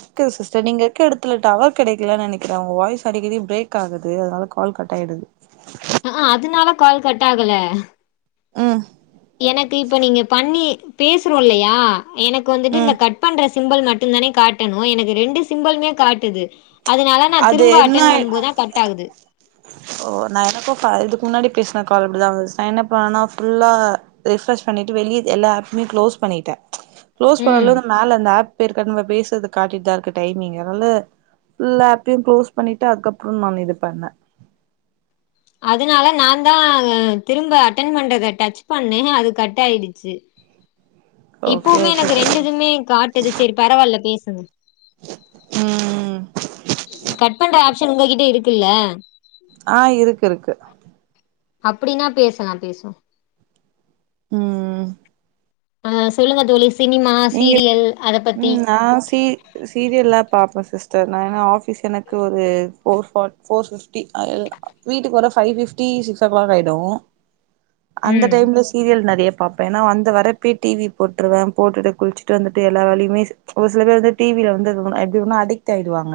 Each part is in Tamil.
ஓகே சிஸ்டர் நீங்க இக்க எடத்துல டவர் கெடைக்லன் நெனைக்கிறே உங்க வாய்ஸ் அடிக்கடி பிரேக் ஆகுது அதனால கால் கட் ஆயிடுது அ அ அதனால கால் கட் ஆகல ம் எனக்கு இப்போ நீங்க பண்ணி பேசறோ இல்லையா எனக்கு வந்துட்டு இந்த ம் கட் பண்ற சிம்பள் மட்டுந்தானே காட்டணு எனக்கு ரெண்டு சிம்பள்மே காட்டுது அதனால நா அது திரும்ப என்ன அட்டன்ட் ஆயி பண்ணும் போதுதா கட் ஆகுது ஓ ந எனக்கு இப்ப அ இதுக்கு முன்னாடி பேச்ன கால் இப்டிதா வந்துச் சைனப் ஆனா ஃபுல்லா ரெஃப்ரஷ் பண்ணிட்டு வெளியத் எல்லா ஆப்மே க்ளோஸ் பண்ணிட்டே க்ளோஸ் ம் பண்ணல இத மேல அந்த ஆப் பேருக்கன்ம பேசறது காட்டிட்தா இருக்கு டைமிங்கு அதனால இல்லா ஆப்பியுங் க்ளோஸ் பண்ணிட்டு அதுக்கப்றம் நா இதுப் பண்ணே அதனால நாந்தா திரும்ப அட்டென் பண்றத டச் பண்ணே அது கட்டாயிடுச்சு ஓகே இப்பவுமே ஓகே எனக்கு சிஸ்டர் ரெண்டுதுமே காட் ட்டுது செரிப் பரவால்ல பேசுங்க ம் கட் பண்ற ஆப் சன் உங்க கிட்ட இருக்கு இல்ல ஆ இருக்கு இருக்கு அப்படின்னா பேசலாம் பேசும் ம் அ சொல்லுங்க தோழி சினிமா சீரியல் அத பத்தி ஆ சீ இது சீரியல்லா பாப்ப சிஸ்டர் நா ஏன்னா ஆஃபீஸ் எனக்கு ஒரு ஃபோர் ஃபாட் ஃபோர் ஃபிப்டி அல் வீட்டுக்கு வர five fifty six o'clock ஆயிடும் அந்த ம் டைம்ல சீரியல் நெறைய பாப்பே ஏனா வந்த வரப்பே டிவி போட்ருவேன் போட்டுட்டு குள்சிட்டு வந்துட்டு எல்லா வேலையு வேசிப்ஸ் ஒரு சில பேர் வந்து டி வி ல வந்து எப்டியோன்னா அடிக்ட் ஆயிடுவாங்க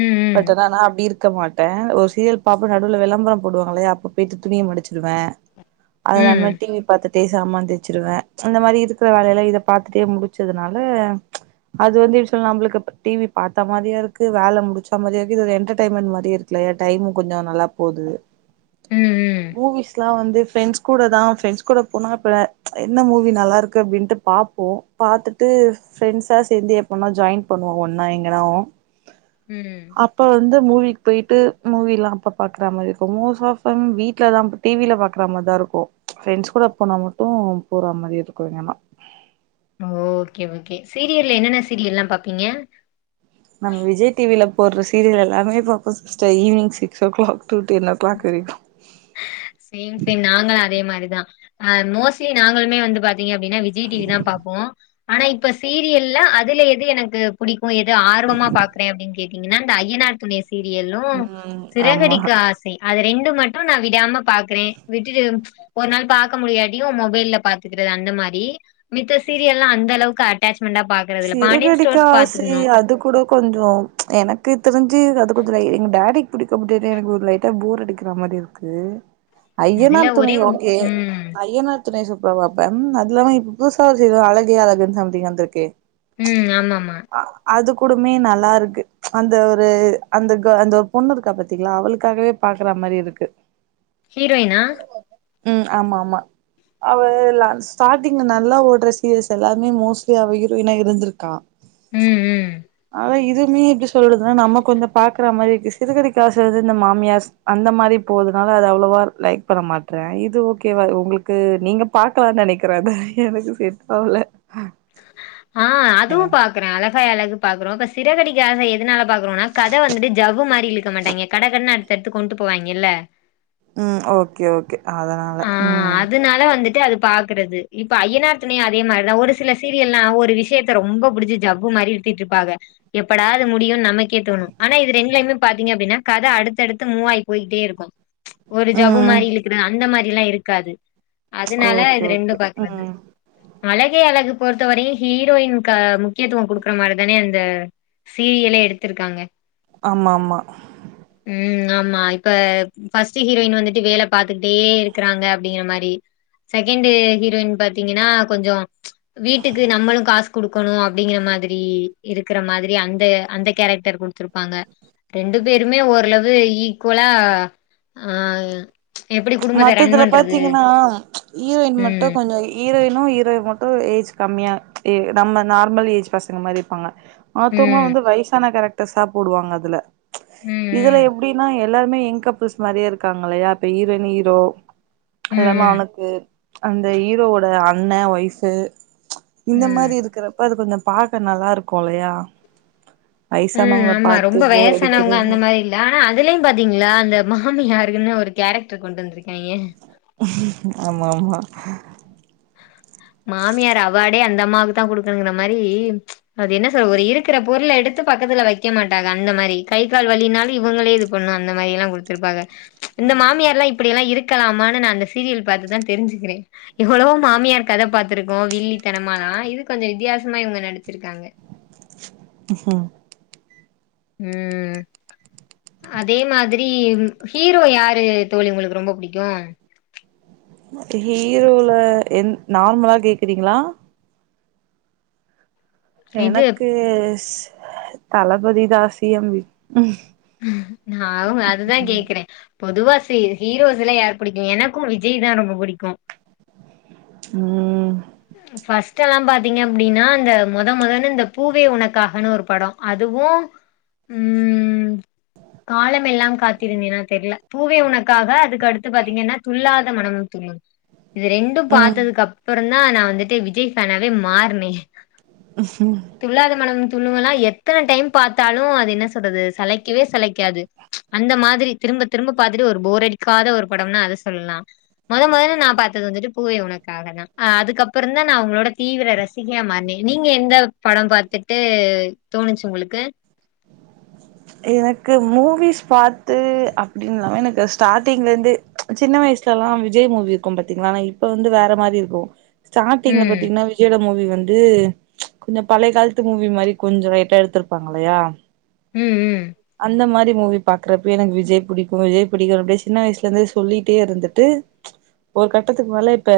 ம் ம் பட் ஆனா நா அப்டி இருக் க்க மாட்டே ஒரு சீரியல் பாப்பே நடுவுல வெளம்பரோ போட்ருவாங்களயா அப்ப போயிட்டு துணிய மடிச்சிருவ ம் அதுல்லாம டி வி பாத்துட்டே சாமான் தேச்சிடுவ அந்த மாரி இருக்கற வேலையிலா இத பாத்துட்டே முடி ச்சதுனால அது வந்து யூஸ்வலா நம்ளுக்கு டி வி பாத்த மாதியு இருக்கு வேல முடிச்ச மாதிரி இருக்கு இது ஒரு என்டர்டெய்மெண்ட் மாதி இரு இல்லயா டைமு கொஞ்சோ நல்லா போது ம் ம் மூவிஸ்லா வந்து ஃப்ரெண்ட்ஸ் கூட தான் ஃரெண்ட்ஸ் கூட போனா அப்ப என்ன மூவி நல்லா இருக்கு அப்டின்டு பாப்போ பாத்துட்டு ஃப்ரண்ட்ஸா சேர்ந்து எப்போனாலு ஜாயின் பண்ணுவோ ஒன்னா எங்கனாவ் ம் அப்ப வந்து மூவிக் போய்ட்டு மூவில்லாம அப்ப பாக்கற மாரி இருக்கு மோஸ்ட் ஆஃப் தெம் வீட்ல தா டி வி ல பாக்குற மா தான் இருக்கு ஃப்ரெண்ட்ஸ் கூட போனா மட்டும் போற மாரி இருக்கு வேன்னா ஓ ஓகே ஓகே சீரியல்ல என்னென்ன சீரியல்லா பாப்பீங்க நம்ம விஜய் டி வி ல போட்ற சீரியல் எல்லாமே பாப்போ sister evening six o'clock to ten o'clock வரைக்கு சேம் சேம் நாங்களு அதே மாரி தான் ஆ மோஸ்ட்லி நாங்களுமே வந்து பாத் தீங்க அப்டின்னா விஜய் டி வி தான் பாப்போ ஆனா இப்ப சீரியல்ல அதுல இது எனக்கு புடிக்கு எது ஆர்வமா பாக்குறே அப்டின் கேட்டீங்கன்னா இந்த ஐயனார் துணை ஸ் சீரியலும் ம் ஆமா சிறகடிக்க ஆசை அது ரெண்டு மட்டு நா விடாம பாக்கறே விட்டுட்டு ஒரு நாள் பாக்க முடியாடியு மொபைல்ல பாத்துக்கிற அந்த மாரி மித்த சீரியல்லா அந்த அளவுக்கு அட்டச்மெண்டா பாக் சிறகடிக்க ஆசை அது கூட கொஞ்சோ எனக்கு தெரிஞ்சு அது கொஞ்சோ எங் டேடிக் புடிக்கு எனக்கு ஒரு லைட்டா போர் அடிக்கிற மாரி இருக்கு அது அதுல ஐயனார் ஒரே துணை ஓகே ம் ஐயனார் துணை சூப்பரா பாப்பே அதுல்லாம இப் புதுசா ஏதோ அழகே அழகுன் சம்திங் வந்துருக்கே ம் ஆமாமா அது கூடுமே நல்லாருக்கு அந்த ஒரு அந்த க அந்த பொண்ணு இருக்கா பத்தீங்களா அவளுக்காகவே பாக்கற மாரி இருக்கு ஹீரோயினா ம் ஆமாம்மா அவல்ல ஸ்டார்டிங் நல்லா ஓட்ற சீரிஸ் எல்லாமே மோஸ்ட்லி அவ டுவினா இருந்துருக்கா ம் ம் அதா இதுமே இப்டி சொல்றது நம்ம கொஞ்சோ பாக்கற மாரி இருக்கு சிறகடிக்க ஆசை இந்த மாமியார்ஸ் அந்த மாரி போதுனால அது அவ்ளவா லைக் பண்ண மாட்றேன் இது ஓகேவா ஒங்களுக்கு நீங்க பாக்கலானு நெனைக்கற அது எனக்கு செட் ஆவுல ஆ அதுவு பா க்றே அழகாய் அழகு பாக்ரோ இப்ப சிறகடிக்க ஆசை எதுனால பாக்ரோம்னா கத வந்துட்டு ஜவ்வு மாரி இழுக்க மாட்டாய்ங்க கட கடனு தெட்டு கொண்டு போவாய்ங்கல்ல ம் ஓகே ஓகே அதனால ஆ ம் அதுனால வந்துட்டு அது பா க்றது இப்ப ஐய்யனார் துணை அதே மாரிதா ஒரு சில சீரியல்லா ஒரு விஷயத்த ரொம்ப புடிச்சி ஜவ்வு மாரி இழுத்துட்ருப்பாக எப்படா அது முடியுனு நமக்கே தோணு ஆனா இது ரெண்லயுமே பாத்தீங்க அப்டின்னா கத அடுத்தடுத்து மூவாயி போயிட்டே இருக்கு ஒரு ஜவ்வு ம் மாரி இழுக்கிற அந்த மாரிலா இருக்காது அதுனால ஓகே இது ஓகே ரெண்டும் பாக்குறது ம் அழகே அழகு பொறுத்த வரையு ஹீரோயின்கு முக்கியத்துவோ குடுக்குற மாதி தானே அந்த சீரியலே எடுத்திருக்காங்க ஆமா ஆமா ம் ஆமா இப்ப பர்ஸ்ட் ஹீரோயின் வந்துட்டு வேல பாத் துக்ட்டே இருக்கிறாங்க அப்டிங்கிற மாரி செகண்ட் ஹீரோயின் பாத்தீங்கன்னா கொஞ்சோ வீட்டுக்கு நம்மளு காஸ் குடுக்கணு அப்டிங்கற மாதிரி இருக்கிற மாதிரி அந்த அந்த கேரக்டர் குடுத்துரு ப்பாங்க ரெண்டு பேருமே ஓரளவு ஈக்குவலா ஆ எப்டி குடும்பத்த ரன் மத்தத்துல பண்றது. பாத்தீங்கன்னா ஈரோயின் மட்டு ம். கொஞ்சோ ஈரோயினும் ஈரோ மட்டு ஏஜ் கம்மியா நம்ம நார்மல் ஏஜ் பசங்க மாரி இருப்பாங்க மத்தோங்ளா ம். வந்து வயசான கேரக்டர்ஸா போடுவாங்க அதுல ம் இதுல எப்டின்னா எல்லாருமே யங் கப்பிள்ஸ் மாறியே இருக்காங்க இல்லயா இப்ப ஈரோயுன் ஈரோ அது இல்லாம ம். அவனுக்கு அந்த ஈரோவோட அண்ணே வைஃப்பு ம். இந்த ம். மாரி இருக்கிறப்ப அது கொஞ்சோ பாக்க நல்லா இருக்கு இல்லையா ம் வயசானவங்கள ஆமா பாத்து ரொம்ப போர் வயசானவங்க அடிக்கிறது அந்த மாரி இல்ல ஆனா அதுலயு பாத்தீங்களா அந்த மாமியாருன்னு ஒரு கேரக்டர் கொண்டு வந்திருக்காய்ங்க ஆமா ஆமா மாமியார் அவாடே அந்த அம்மாவுக் தா குடுக்கணுங்கிற மாரி அது என்ன சொல்ற ஒரு இருக்குற பொருள எடுத் து பக்கத்துல வைக்க மாட்டாக அந்த மாறி கை கால் வலினாலு இவுங்களே இது பண்ணு அந்த மாறி எல்லா குடுத்துருப்பாக இந்த மாமியாருலா இப்டில்லா இருக்கலாமான்னு நா அந்த சீரியல் பாத்து தா தெரிஞ்சுக்கிறே எவ்ளவோ மாமியார் கத பாத்திருக்கோ வில்லித்தனமால்லா இது கொஞ்சோ வித்தியாசமா இவுங்க நடிச்சிருக்காங்க ம் ம் அதே மாதிரி ஹீரோ யாரு தோழி ஒங்களுக்கு ரொம்ப புடிக்கும் ஹீரோல எந் நார்மலா கேக்குறீங்ளா இது எனக்கு ஸ் தளபதி தா சி எம் நா அவுங் அதுதா கேக்குறே பொதுவா சி ஹீரோஸ்ல்ல யார் பிடிக்கும் எனக்கும் விஜய் தா ரொம்ப புடிக்கும் ம் ஃபர்ஸ்ட் எல்லா பாத்தீங்க அப்டின்னா இந்த மொத மொதன்னு இந்த பூவே உனக்காகன்னு ஒரு படோ அதுவு ம் காலமெல்லாம் காத்திருந்தேனா தெர்ல பூவே உனக்காக அதுக்கடுத்து பாத்தீங்கன்னா துள்ளாத மனமும் துள்ளு இது ரெண்டும் ம் பாத்ததுக்கு அப்றோ தா நா வந்துட்டு விஜய் ஃபேனாவே மாறுனே துள்ளாத மனமும் துள்ளும்ல்லா எத்தன டைம் பாத்தாலு அது என்ன சொல்றது சளைக்கவே சளைக்காது அந்த மாதிரி திரும்ப திரும்ப பாத்துட்டு ஒரு போரடிக்காத ஒரு படம்ன்னா அத சொல்லலா மொத மொதன்னு நா பாத்தது வந்துட்டு பூவே உனக்காக தா அதுக்கப் றோ தா நா அவுங்களோட தீவிர ரசிகையா மாறுனே நீங்க எந்த படம் பாத்துட்டு தோணுச்சு உங்ளுக்கு எனக்கு மூவிஸ் பாத்து அப்டின்ல்லாம எனக்கு ஸ்டார்ட்டிங்ல இருந்தே சின்ன வயசுலலா விஜய் மூவி இருக்கும் பாத்தீங்ளா ஆனா இப்ப வந்து வேற மாறி இருக்கு ஸ்டார்ட்டிங்ல ம் பாத்தீங்ன்னா வி ஜயோட மூவி வந்து கொஞ்சோ பழய காலத்து மூவி மாறி கொஞ்சோ லைட்டா எடுத்திருப்பாங்க இல்லயா ம் ம் அந்த மாரி மூவி பாக்குறப்பய எனக்கு விஜய் புடிக்கு விஜய் புடிக்கு அப்டியே சின்ன வயசுல இருந்து சொல்லிட்டே இருந்துட்டு ஒரு கட்டத்துக்கு மேல இப்ப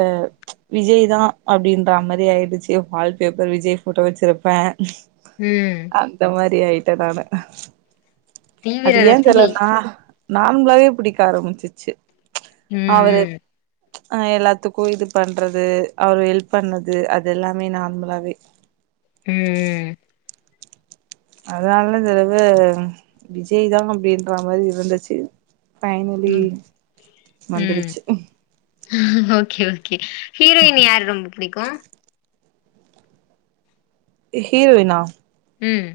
விஜய் தா அப்டின்ற மாரி ஆயிடுச்சு வால்பேப்பர் விஜய் ஃபோட்டோ வச்சிருப்ப ம் அந்த மாரி ஆயிட்ட நானு தீவிர அது ஏன் ரசிகை தெர்லனா நார்மலாவே புடிக்க ஆரம்பிச்சிச்சு ம் அவரு ம் ஆ எல்லாத்துக்கு இது பண்றது அவரு ஹெல்ப் பண்ணது அது எல்லாமே நார்மலாவே ம் அதனால இந்த தடவ விஜய் தா அப்டின்ற மாரி இருந்துச்சு ஃபைனலி ம் ம் நந்துருச்சு ஓகே ஓகே ஹீரோயின் யாரு ரொம்ப புடிக்கும் ஹீரோயினா ம்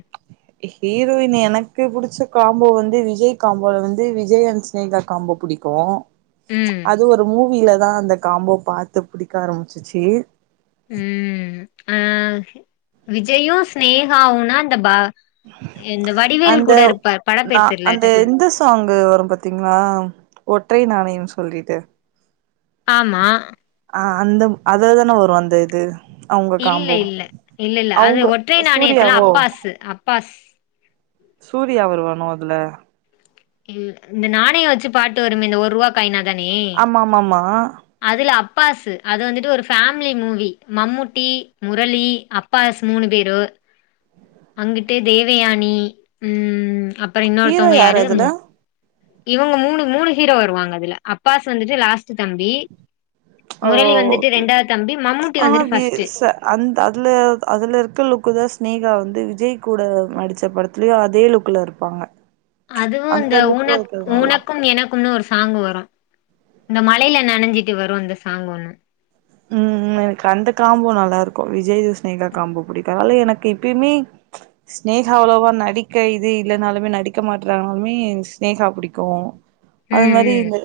ஹீரோயின் எனக்கு புடிச்ச காம்போ வந்து விஜய் காம்போல வந்து விஜய் அண்ட் ஸ்னேக காம்போ புடிக் கோ ம் அது ஒரு மூவிலதா அந்த காம்போ பாத்து பிடிக்க ஆரம்பிச்சுச்சு ம் அ விஜயும் ஸ்நேகாவும்னா இந்த பா இந்த வடிவேல் கூட இருப்பார் படம்பேர் தெர்ல டக்குன்னு காம்போ வரும் பத்தீங்ளா ஒற்றை நாணயம் சொல்லிட்டு ஆமா அ அந்த அதலதான வரும் அந்த இது அவங்க இல்ல காம்போ இல்ல இல்ல இல்ல அது அவங்க ஒற்றை நாணயத்துல சூர்யாவோ அப்பாஸ்சு அப்பாஸ் சூர்யா வருவான அதுல இல் இந்த நாணயம் வச்சு பாட்டு வருமே இந்த ஒரு ரூபா காயின் அதானே ஆமா ஆமா ஆமா அதுல அப்பாசு அது வந்துட்டு ஒரு family movie Mammootty Murali Abbas மூணு பேரு வந்துட்டு தேவயானி ம் அப்பறோ ஹீரோ இன்னொருத்தவங்க யாரு அதுல ம் இவங்க மூணு மூணு ஹீரோ வருவாங்க அதுல அப்பாஸ் வந்துட்டு லாஸ்ட்டு தம்பி ஓ முரளி வந்துட்டு ஓகே ரெண்டாவ் தம்பி மம்முட்டி ஆனா வந்துட்டு வி ஃபர்ஸ்ட்டு ச அந்த அதுல அதுல இருக்க லுக்கு தா ஸ்னேகா வந்து விஜய் கூட நடித்த படத்துலயு அதே லுக்குல இருப் பாங்க அதுவும் இந்த உனக் உனக்கும் எனக்கும்னு ஒரு சாங்க்கு வரும் இந்த மழைல நனஞ்சிட்டு வரும் அந்த சாங் ஒன்னு ம் எனக்கு அந்த காம்போ நல்லா இருக்கும் விஜய்யு ஸ்னேகா காம்போ புடிக்கும் அதனால எனக்கு எப்பயுமே ஸ்நேகா அவ்ளவா நடிக்க இது இல்லனாலுமே நடிக்க மாற்றாலுமே ஸ்நேகா புடிக்கும் அது ம் மாரி ம் இந்த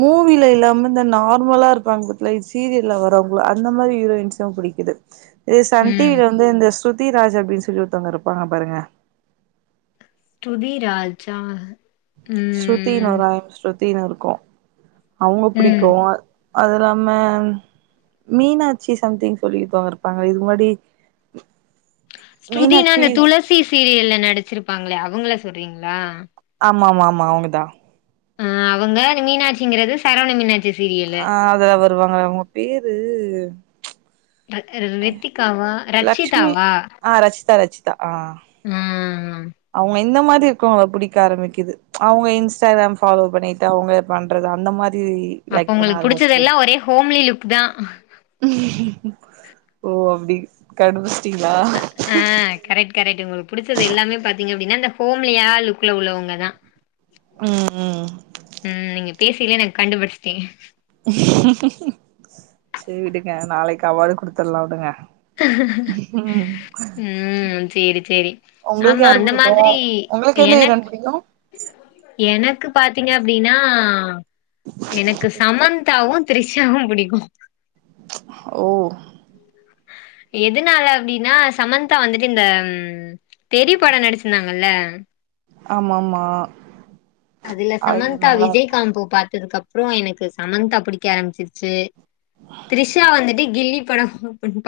மூவில இல்லாம இந்த நார்மலா இருப்பாங்க பத் இந்த சீரியல்ல வரவாங்ள அந்த மாரி ஹீரோயின்ஸ்லா பிடிக்குது இதே சன் டி ம் வில வந்து இந்த சூப் தீராஜ் அப்டின் சொல்லி ஒருத்தவங்க இருப்பாங்க பாருங்க துதிராஜா ஸ்ருத்தின் ஒரு ஆள் ஸ்ருத்தின் இருக்கும் அவங்க ம் புடிக்கும் அது இல்லாம மீனாட்சி சம்திங் சொல்லி ஒருத்தவங்க இருப்பாங்க இதுக்கு முன்னாடி ஸ்ருதினா மீனாட்சி இந்தந்த துளசி சீரியல்ல நடிச்சிருப்பாங்ளே அவங்கள சொல்றீங்களா ஆமாம்மாமா அவங்கதா ஆ அவங்க அந்த மீனாட்சிங்கிறது சரவண மீனாட்சி சீரியலு ஆ அதல அவருவாங்களே அவங்க பேரு ரெத்திக்காவா லக்ஷ்மி ரட்சிதாவா ஆ ரச்சிதா ரச்சிதா ஆ ம்ம்ம் அவங்க இந்த மாரி இருக்கவங்க புடிக்க ஆரம்பிக்குது அவங்க இன்ஸ்டாகிராம் ஃபாலோ பண்ணிட்டு அவங்க பண்றது அந்த மாரி அப்ப லைக் பண்ண உங்களுக்கு ஆரம்பிச்சிட்டே புடிச்சதெல்லா ஒரே ஹோம்லி லுக் தா ஓ அப்டி கண்டுபுச்சிட்டீங்ளா ஆ ஆ கரெக்ட் கரெக்ட்டு உங்களுக்கு புடிச்சது எல்லாமே பாத்தீங்க அப்டின்னா இந்த ஹோம்லியா லுக்ல உள்ளவங்க தா ம் ம் ம் நீங்க பேசயலே நா கண்டுபுடிச்சிட்டேங்க சேரி விடுங்க நாளைக்கு அவார்டு குடுத்துல்லா விடுங்க ம் ம் சேரி சேரி உங்களுக்கு ஆமா யாரு அந்த புடிக்கு மாதிரி உங்களுக்கு எந்த எனக் ஹீரோயின் புடிக்கு எனக்கு பாத்தீங்க அப்டின்னா எனக்கு சமந்தாவு த்ரிஷாவு புடிக்கு ஓ எதனால அப்டின்னா சமந்தா வந்துட்டு இந்த ம் தெரி படம் நடிச்சிருந்தாங்கல்ல ஆமா ஆமா அதுல அது சமந்தா நல்லா விஜய் இருக்கு காம்போ பாத்ததுக்கு அப்றோ எனக்கு சமந்தா புடிக்க ஆரம்பிச்சிருச்சு த்ரிஷா வந்துட்டு கில்லி படம்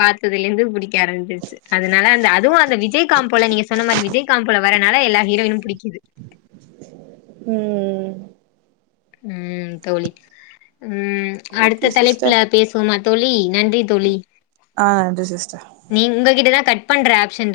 பாத்ததுல இருந்து புடிக்க ஆரம்பிச்சிருச்சு அதனால அந்த அதுவு அந்த விஜய் காம்போல நீங்க சொன்ன மாரி விஜய் காம்போ வறனால எல்லா ஹீரோயினும் புடிக்குது ம் ம் தோழி ம் ஓகே அடுத்த சிஸ்டர் தலைப்புல பேசு வோம தோழி நன்றி தோழி ஆ நன்றி சிஸ்டர் நீ உங்ககிட்டதா கட் பண்ற ஆப்ஷன் இரு